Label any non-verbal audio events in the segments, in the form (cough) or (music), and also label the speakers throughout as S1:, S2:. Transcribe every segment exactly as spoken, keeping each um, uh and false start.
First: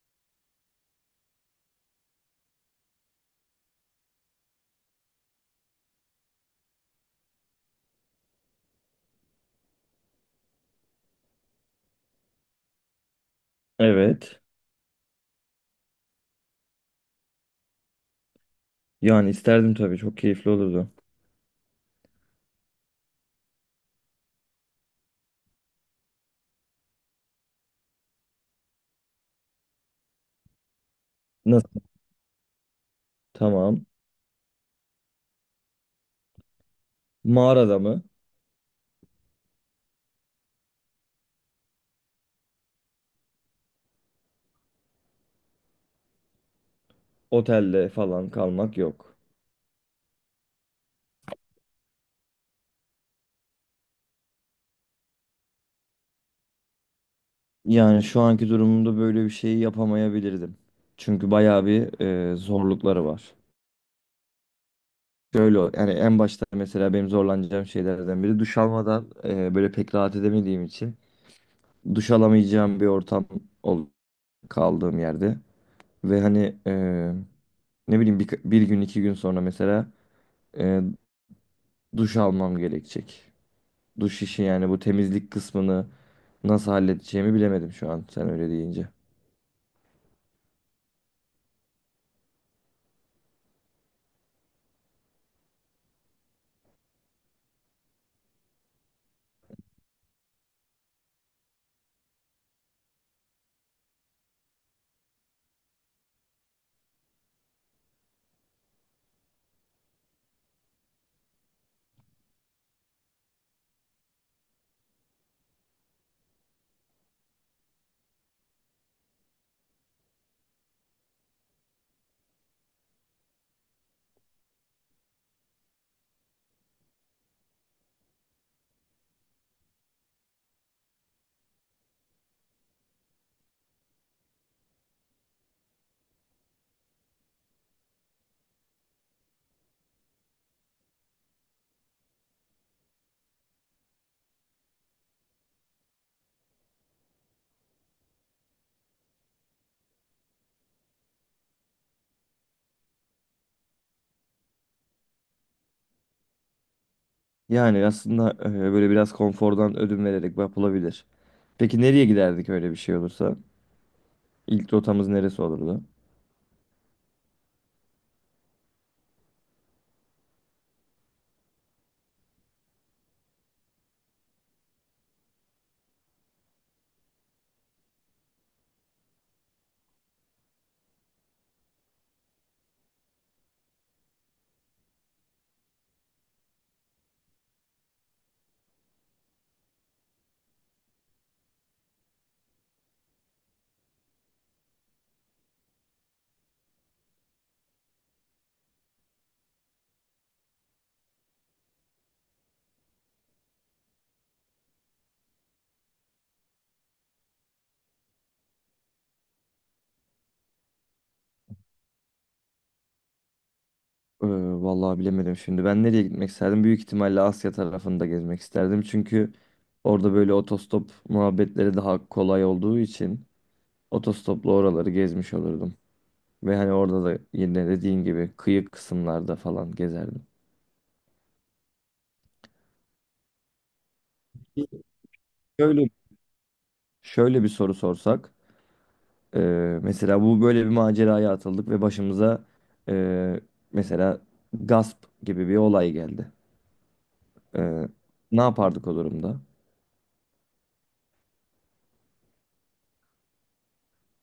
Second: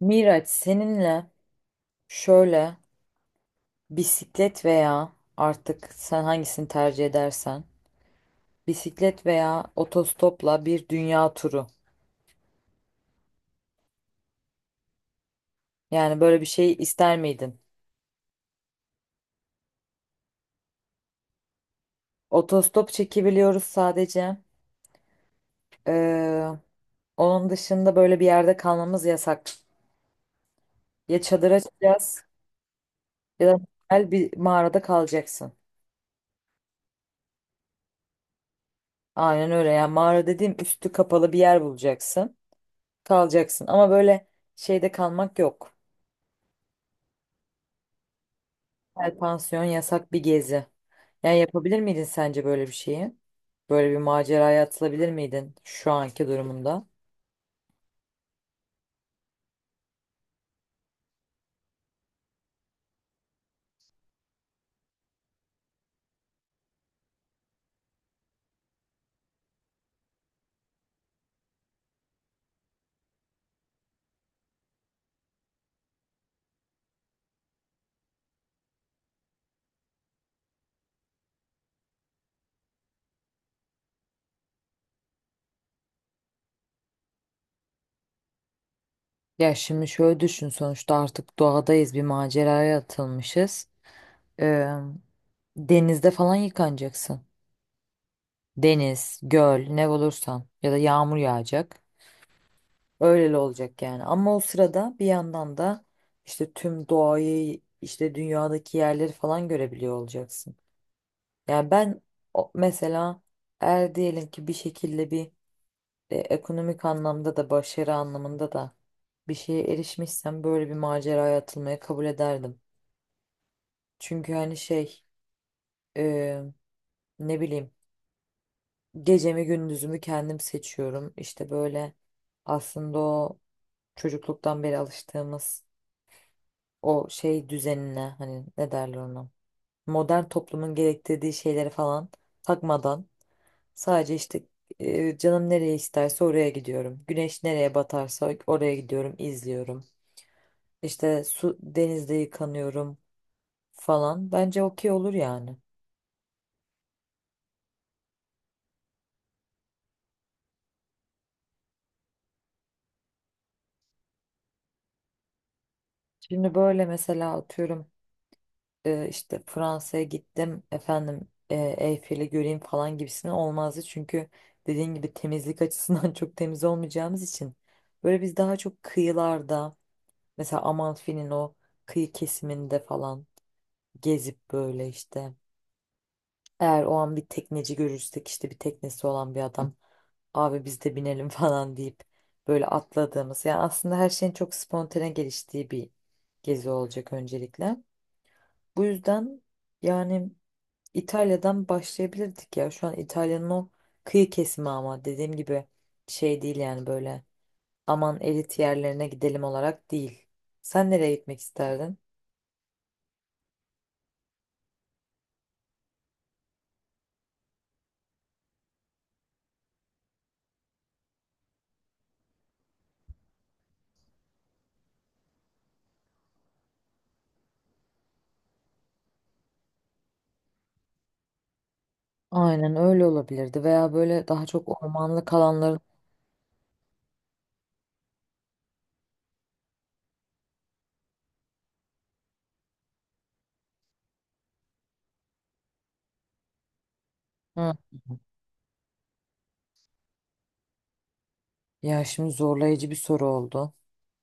S1: Miraç seninle şöyle bisiklet veya artık sen hangisini tercih edersen bisiklet veya otostopla bir dünya turu.
S2: Evet.
S1: Yani böyle bir şey ister miydin?
S2: Yani isterdim tabii. Çok keyifli olurdu.
S1: Otostop çekebiliyoruz sadece. Ee, Onun dışında böyle bir yerde kalmamız yasak. Ya çadır
S2: Nasıl?
S1: açacağız ya da
S2: Tamam.
S1: güzel bir mağarada kalacaksın.
S2: Mağarada mı?
S1: Aynen öyle, yani mağara dediğim üstü kapalı bir yer bulacaksın. Kalacaksın ama böyle şeyde kalmak yok.
S2: Otelde falan kalmak yok.
S1: Özel pansiyon yasak bir gezi. Yani yapabilir miydin sence böyle bir şeyi? Böyle bir maceraya atılabilir miydin şu anki durumunda?
S2: Yani şu anki durumumda böyle bir şeyi yapamayabilirdim. Çünkü bayağı bir e, zorlukları var. Şöyle yani en başta mesela benim zorlanacağım şeylerden biri duş almadan e, böyle pek rahat edemediğim için duş alamayacağım bir ortam ol kaldığım yerde. Ve hani e, ne bileyim bir, bir gün iki gün sonra mesela e, duş almam gerekecek. Duş işi yani bu temizlik kısmını nasıl halledeceğimi bilemedim şu an sen öyle deyince.
S1: Ya şimdi şöyle düşün, sonuçta artık doğadayız, bir maceraya atılmışız. Ee, Denizde falan yıkanacaksın. Deniz, göl ne olursan ya da yağmur yağacak. Öyle olacak yani. Ama o sırada bir yandan da işte tüm doğayı, işte dünyadaki yerleri falan görebiliyor olacaksın. Yani ben o- mesela eğer diyelim ki bir şekilde bir e, ekonomik anlamda da başarı anlamında da bir şeye erişmişsem böyle bir maceraya atılmayı kabul ederdim. Çünkü hani şey, e, ne bileyim, gecemi gündüzümü kendim seçiyorum. İşte böyle aslında o çocukluktan beri alıştığımız o şey düzenine, hani ne derler ona, modern toplumun gerektirdiği şeyleri falan takmadan, sadece işte e, canım nereye isterse oraya gidiyorum. Güneş nereye batarsa oraya gidiyorum, izliyorum. İşte su, denizde yıkanıyorum falan. Bence okey olur yani.
S2: Yani aslında e, böyle biraz konfordan ödün vererek yapılabilir. Peki nereye giderdik öyle bir şey olursa? İlk rotamız neresi olurdu?
S1: Şimdi böyle mesela atıyorum, e, işte Fransa'ya gittim efendim, e, Eyfel'i göreyim falan gibisine olmazdı. Çünkü dediğin gibi temizlik açısından (laughs) çok temiz olmayacağımız için böyle biz daha çok kıyılarda, mesela Amalfi'nin o kıyı kesiminde falan gezip böyle işte. Eğer o an bir tekneci görürsek, işte bir teknesi olan bir adam, abi biz de binelim (laughs) falan deyip böyle atladığımız, yani aslında her şeyin çok spontane geliştiği bir gezi olacak öncelikle. Bu yüzden yani İtalya'dan başlayabilirdik ya, şu an İtalya'nın o kıyı kesimi, ama dediğim gibi şey değil yani, böyle aman elit yerlerine gidelim olarak değil. Sen nereye gitmek isterdin?
S2: Ee, Vallahi bilemedim şimdi. Ben nereye gitmek isterdim? Büyük ihtimalle Asya tarafında gezmek isterdim. Çünkü orada böyle otostop muhabbetleri daha kolay olduğu için otostopla oraları gezmiş olurdum. Ve hani orada da yine dediğin gibi kıyı kısımlarda falan gezerdim.
S1: Aynen öyle olabilirdi veya böyle daha çok ormanlık alanların.
S2: Öyle. Şöyle bir soru sorsak, e, mesela bu böyle bir maceraya atıldık ve başımıza e, mesela gasp gibi bir olay geldi.
S1: Hı.
S2: E, Ne yapardık o durumda?
S1: Ya şimdi zorlayıcı bir soru oldu.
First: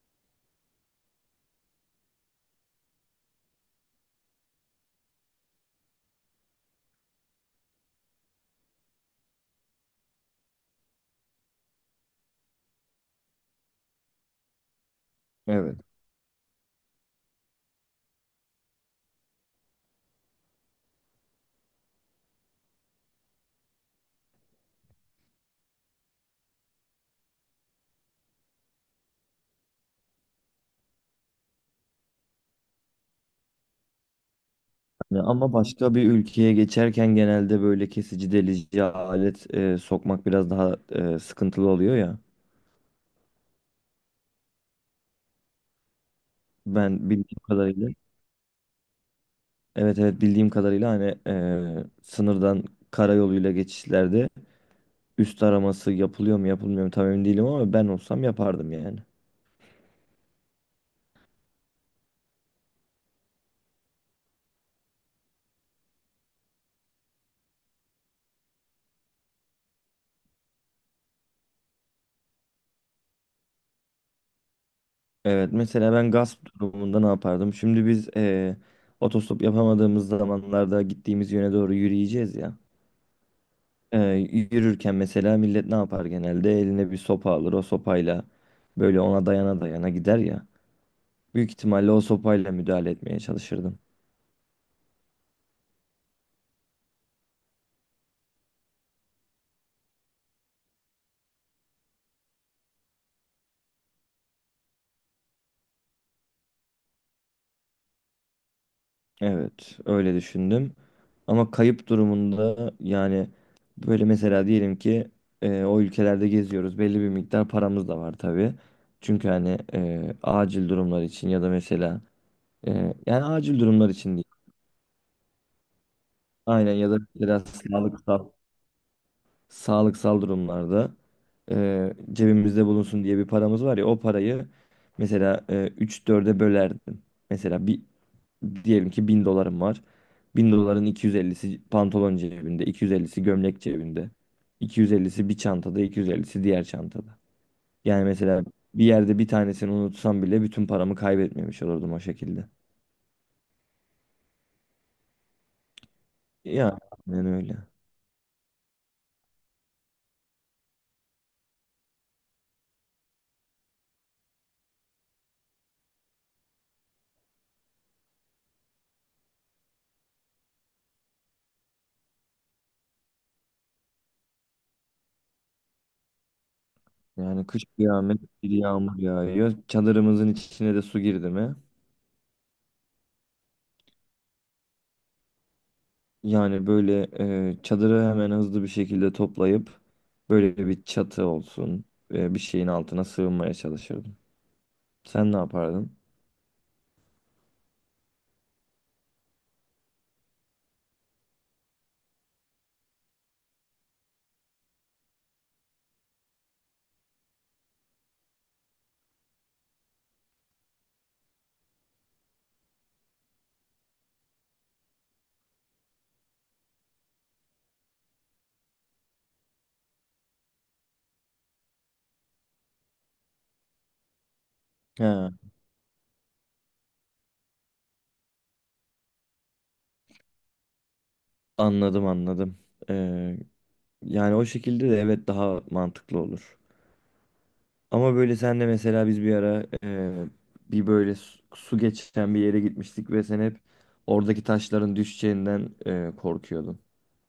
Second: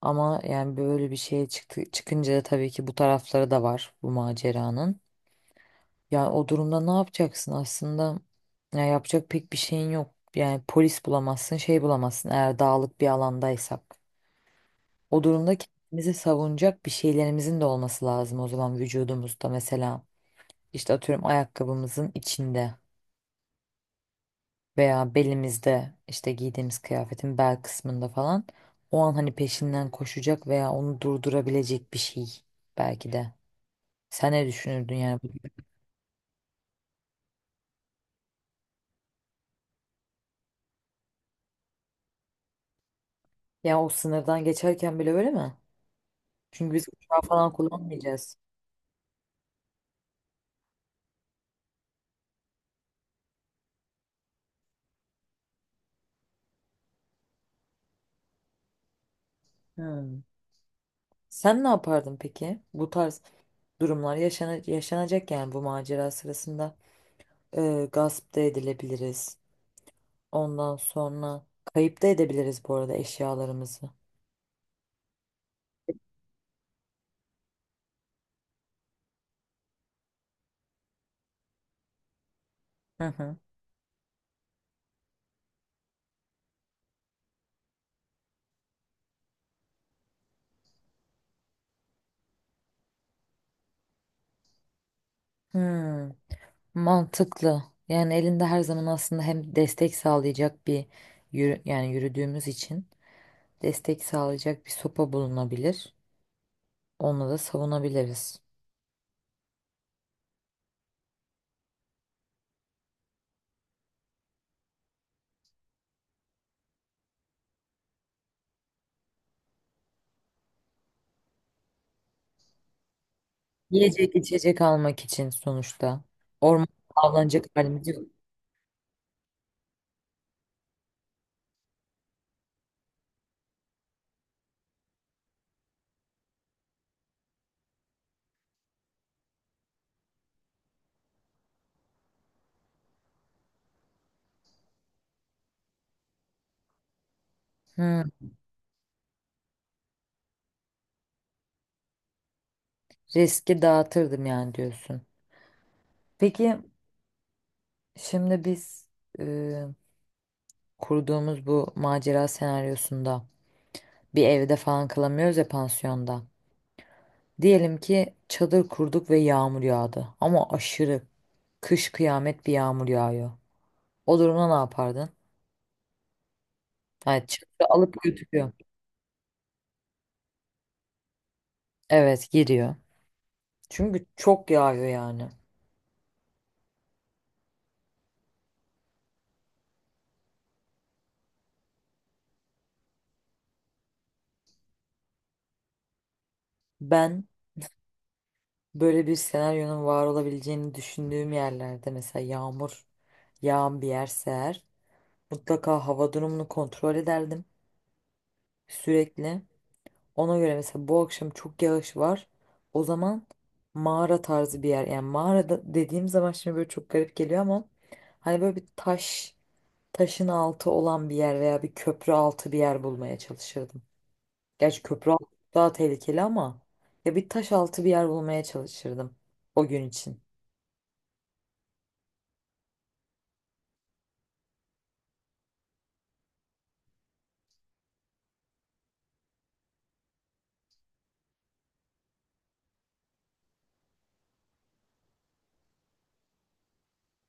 S1: Ama yani böyle bir şeye çıktı, çıkınca da tabii ki bu tarafları da var bu maceranın. Yani o durumda ne yapacaksın aslında? Ya yapacak pek bir şeyin yok. Yani polis bulamazsın, şey bulamazsın, eğer dağlık bir alandaysak. O durumda
S2: Evet.
S1: kendimizi savunacak bir şeylerimizin de olması lazım o zaman, vücudumuzda mesela. İşte atıyorum ayakkabımızın içinde veya belimizde, işte giydiğimiz kıyafetin bel kısmında falan, o an hani peşinden koşacak veya onu durdurabilecek bir şey belki de. Sen ne düşünürdün yani?
S2: Yani ama başka bir ülkeye geçerken genelde böyle kesici delici alet e, sokmak biraz daha e, sıkıntılı oluyor ya.
S1: Ya o sınırdan geçerken bile öyle mi? Çünkü biz
S2: Ben
S1: uçağı
S2: bildiğim
S1: falan
S2: kadarıyla
S1: kullanmayacağız.
S2: evet, evet, bildiğim kadarıyla hani eee, sınırdan karayoluyla geçişlerde üst araması yapılıyor mu yapılmıyor mu tam emin değilim ama ben olsam yapardım yani.
S1: Hmm. Sen ne yapardın peki? Bu tarz durumlar yaşana- yaşanacak yani bu macera sırasında. Ee, gasp da edilebiliriz. Ondan sonra kayıp da edebiliriz bu arada eşyalarımızı.
S2: Evet, mesela ben gasp durumunda ne yapardım? Şimdi biz eee, otostop yapamadığımız zamanlarda gittiğimiz yöne doğru yürüyeceğiz ya.
S1: Hı hı.
S2: Eee, yürürken mesela millet ne yapar genelde? Eline bir sopa alır, o sopayla böyle ona dayana dayana gider ya. Büyük ihtimalle o sopayla müdahale etmeye çalışırdım.
S1: Hmm. Mantıklı. Yani elinde her zaman aslında hem destek sağlayacak bir yürü, yani yürüdüğümüz için destek sağlayacak bir sopa bulunabilir. Onunla da savunabiliriz.
S2: Evet, öyle düşündüm. Ama kayıp durumunda yani böyle mesela diyelim ki e, o ülkelerde geziyoruz. Belli bir miktar paramız da var tabii. Çünkü hani e, acil durumlar için ya da mesela e, yani acil durumlar
S1: Yiyecek
S2: için değil.
S1: içecek almak için sonuçta. Orman,
S2: Aynen, ya da mesela
S1: avlanacak halimiz yok.
S2: sağlıksal sağlıksal durumlarda e, cebimizde bulunsun diye bir paramız var ya, o parayı mesela e, üç dörde bölerdim. Mesela bir, diyelim ki bin dolarım var. Bin doların iki yüz ellisi pantolon cebinde, iki yüz ellisi gömlek cebinde, iki yüz ellisi bir çantada, iki yüz ellisi diğer çantada. Yani
S1: Hmm,
S2: mesela bir yerde bir tanesini unutsam bile bütün paramı kaybetmemiş olurdum o şekilde.
S1: riski dağıtırdım yani diyorsun. Peki
S2: Yani öyle.
S1: şimdi biz e, kurduğumuz bu macera senaryosunda bir evde falan kalamıyoruz ya, pansiyonda. Diyelim ki çadır kurduk ve yağmur yağdı. Ama aşırı kış kıyamet bir yağmur yağıyor. O durumda ne yapardın? Yani
S2: Yani kış
S1: çadırı alıp
S2: kıyamet bir
S1: götürüyor.
S2: yağmur yağıyor. Çadırımızın içine de su girdi mi?
S1: Evet, giriyor. Çünkü çok yağıyor yani.
S2: Yani böyle e, çadırı hemen hızlı bir şekilde toplayıp böyle bir çatı olsun, e, bir şeyin altına sığınmaya çalışırdım. Sen ne yapardın?
S1: Ben böyle bir senaryonun var olabileceğini düşündüğüm yerlerde, mesela yağmur yağan bir yerse eğer, mutlaka hava durumunu kontrol ederdim sürekli. Ona göre mesela bu akşam çok yağış var. O zaman mağara tarzı bir yer. Yani mağarada dediğim zaman şimdi böyle çok garip geliyor ama hani böyle bir taş, taşın altı olan bir yer veya bir köprü altı bir yer bulmaya çalışırdım. Gerçi
S2: He,
S1: köprü altı daha tehlikeli ama ya bir taş altı bir yer bulmaya çalışırdım o gün için.
S2: anladım, anladım. E, Yani o şekilde de evet, daha mantıklı olur. Ama böyle senle mesela biz bir ara e, bir böyle su, su geçen bir yere gitmiştik ve sen hep oradaki taşların düşeceğinden e, korkuyordun.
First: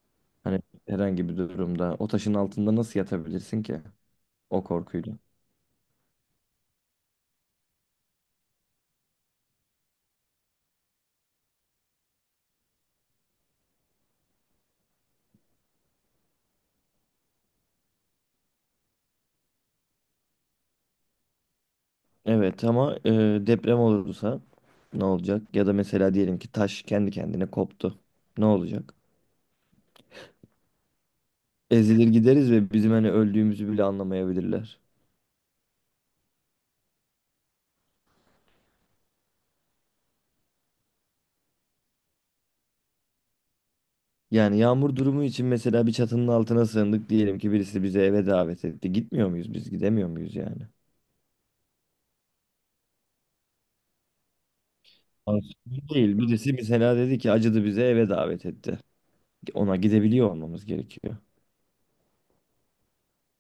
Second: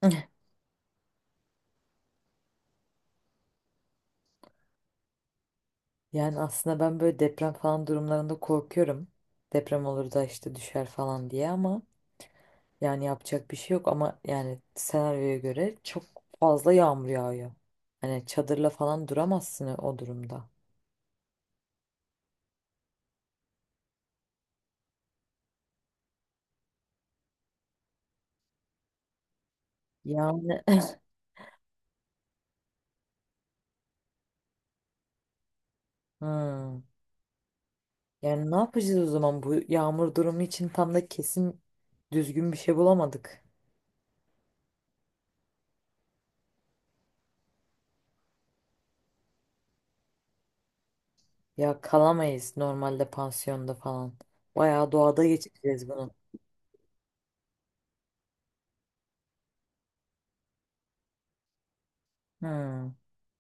S1: (laughs)
S2: Hani herhangi bir durumda o taşın altında nasıl yatabilirsin ki o korkuyla?
S1: Yani aslında ben böyle deprem falan durumlarında korkuyorum. Deprem olur da işte düşer falan diye ama yani yapacak bir şey yok, ama yani senaryoya göre çok fazla yağmur yağıyor. Hani çadırla falan duramazsın o durumda.
S2: Evet ama e, deprem olursa ne olacak? Ya da mesela diyelim ki taş kendi kendine koptu. Ne olacak?
S1: Yani
S2: Ezilir gideriz ve bizim hani öldüğümüzü bile anlamayabilirler.
S1: hmm. Yani ne yapacağız o zaman, bu yağmur durumu için tam da kesin düzgün bir şey bulamadık.
S2: Yani yağmur durumu için mesela bir çatının altına sığındık, diyelim ki birisi bizi eve davet etti. Gitmiyor muyuz biz? Gidemiyor muyuz yani?
S1: Ya kalamayız normalde pansiyonda falan. Bayağı doğada geçireceğiz
S2: Aslında
S1: bunu.
S2: değil. Birisi mesela dedi ki acıdı, bize eve davet etti. Ona gidebiliyor olmamız gerekiyor.
S1: Hmm.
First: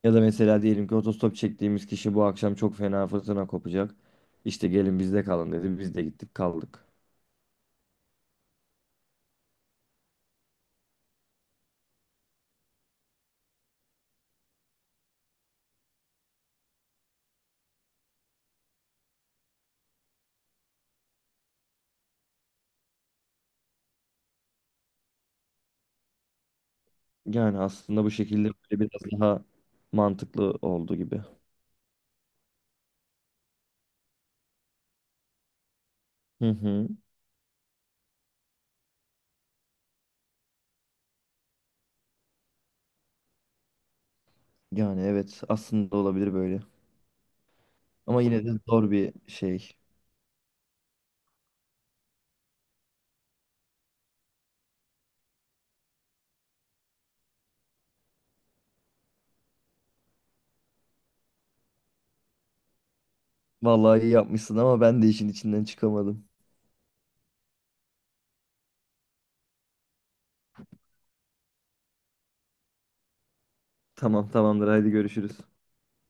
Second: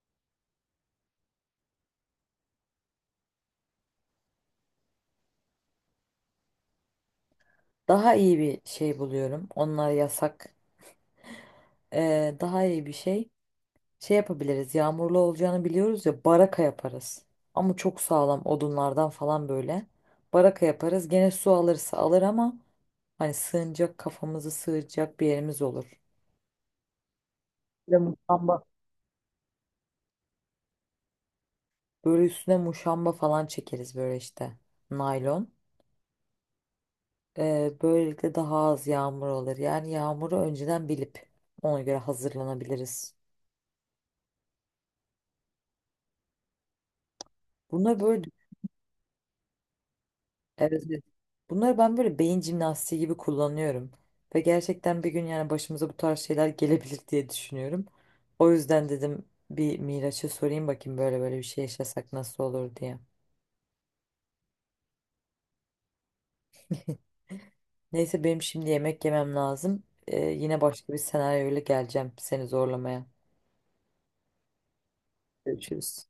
S2: Ya da mesela diyelim ki otostop çektiğimiz kişi bu akşam çok fena fırtına kopacak, İşte gelin bizde kalın dedi. Biz de gittik kaldık.
S1: Daha iyi bir şey buluyorum. Onlar yasak. Ee, daha iyi bir şey. Şey yapabiliriz. Yağmurlu olacağını biliyoruz ya, baraka yaparız. Ama çok sağlam odunlardan falan böyle. Baraka yaparız. Gene su alırsa alır ama hani sığınacak, kafamızı sığacak bir yerimiz olur.
S2: Yani
S1: Bir
S2: aslında bu şekilde
S1: muşamba.
S2: böyle biraz daha mantıklı oldu gibi.
S1: Böyle üstüne muşamba falan çekeriz böyle işte. Naylon.
S2: Hı hı.
S1: Ee, böylelikle daha az yağmur olur. Yani yağmuru önceden bilip ona göre hazırlanabiliriz.
S2: Yani evet, aslında olabilir böyle.
S1: Bunları
S2: Ama
S1: böyle
S2: yine de zor bir şey.
S1: evet, evet. Bunları ben böyle beyin jimnastiği gibi kullanıyorum. Ve gerçekten bir gün yani başımıza bu tarz şeyler gelebilir diye düşünüyorum. O yüzden dedim bir Miraç'a sorayım bakayım, böyle böyle bir şey yaşasak nasıl olur diye.
S2: Vallahi iyi yapmışsın ama ben de işin içinden çıkamadım.
S1: Neyse benim şimdi yemek yemem lazım. Ee, yine başka bir senaryoyla geleceğim seni zorlamaya.
S2: Tamam, tamamdır, haydi görüşürüz.
S1: Görüşürüz.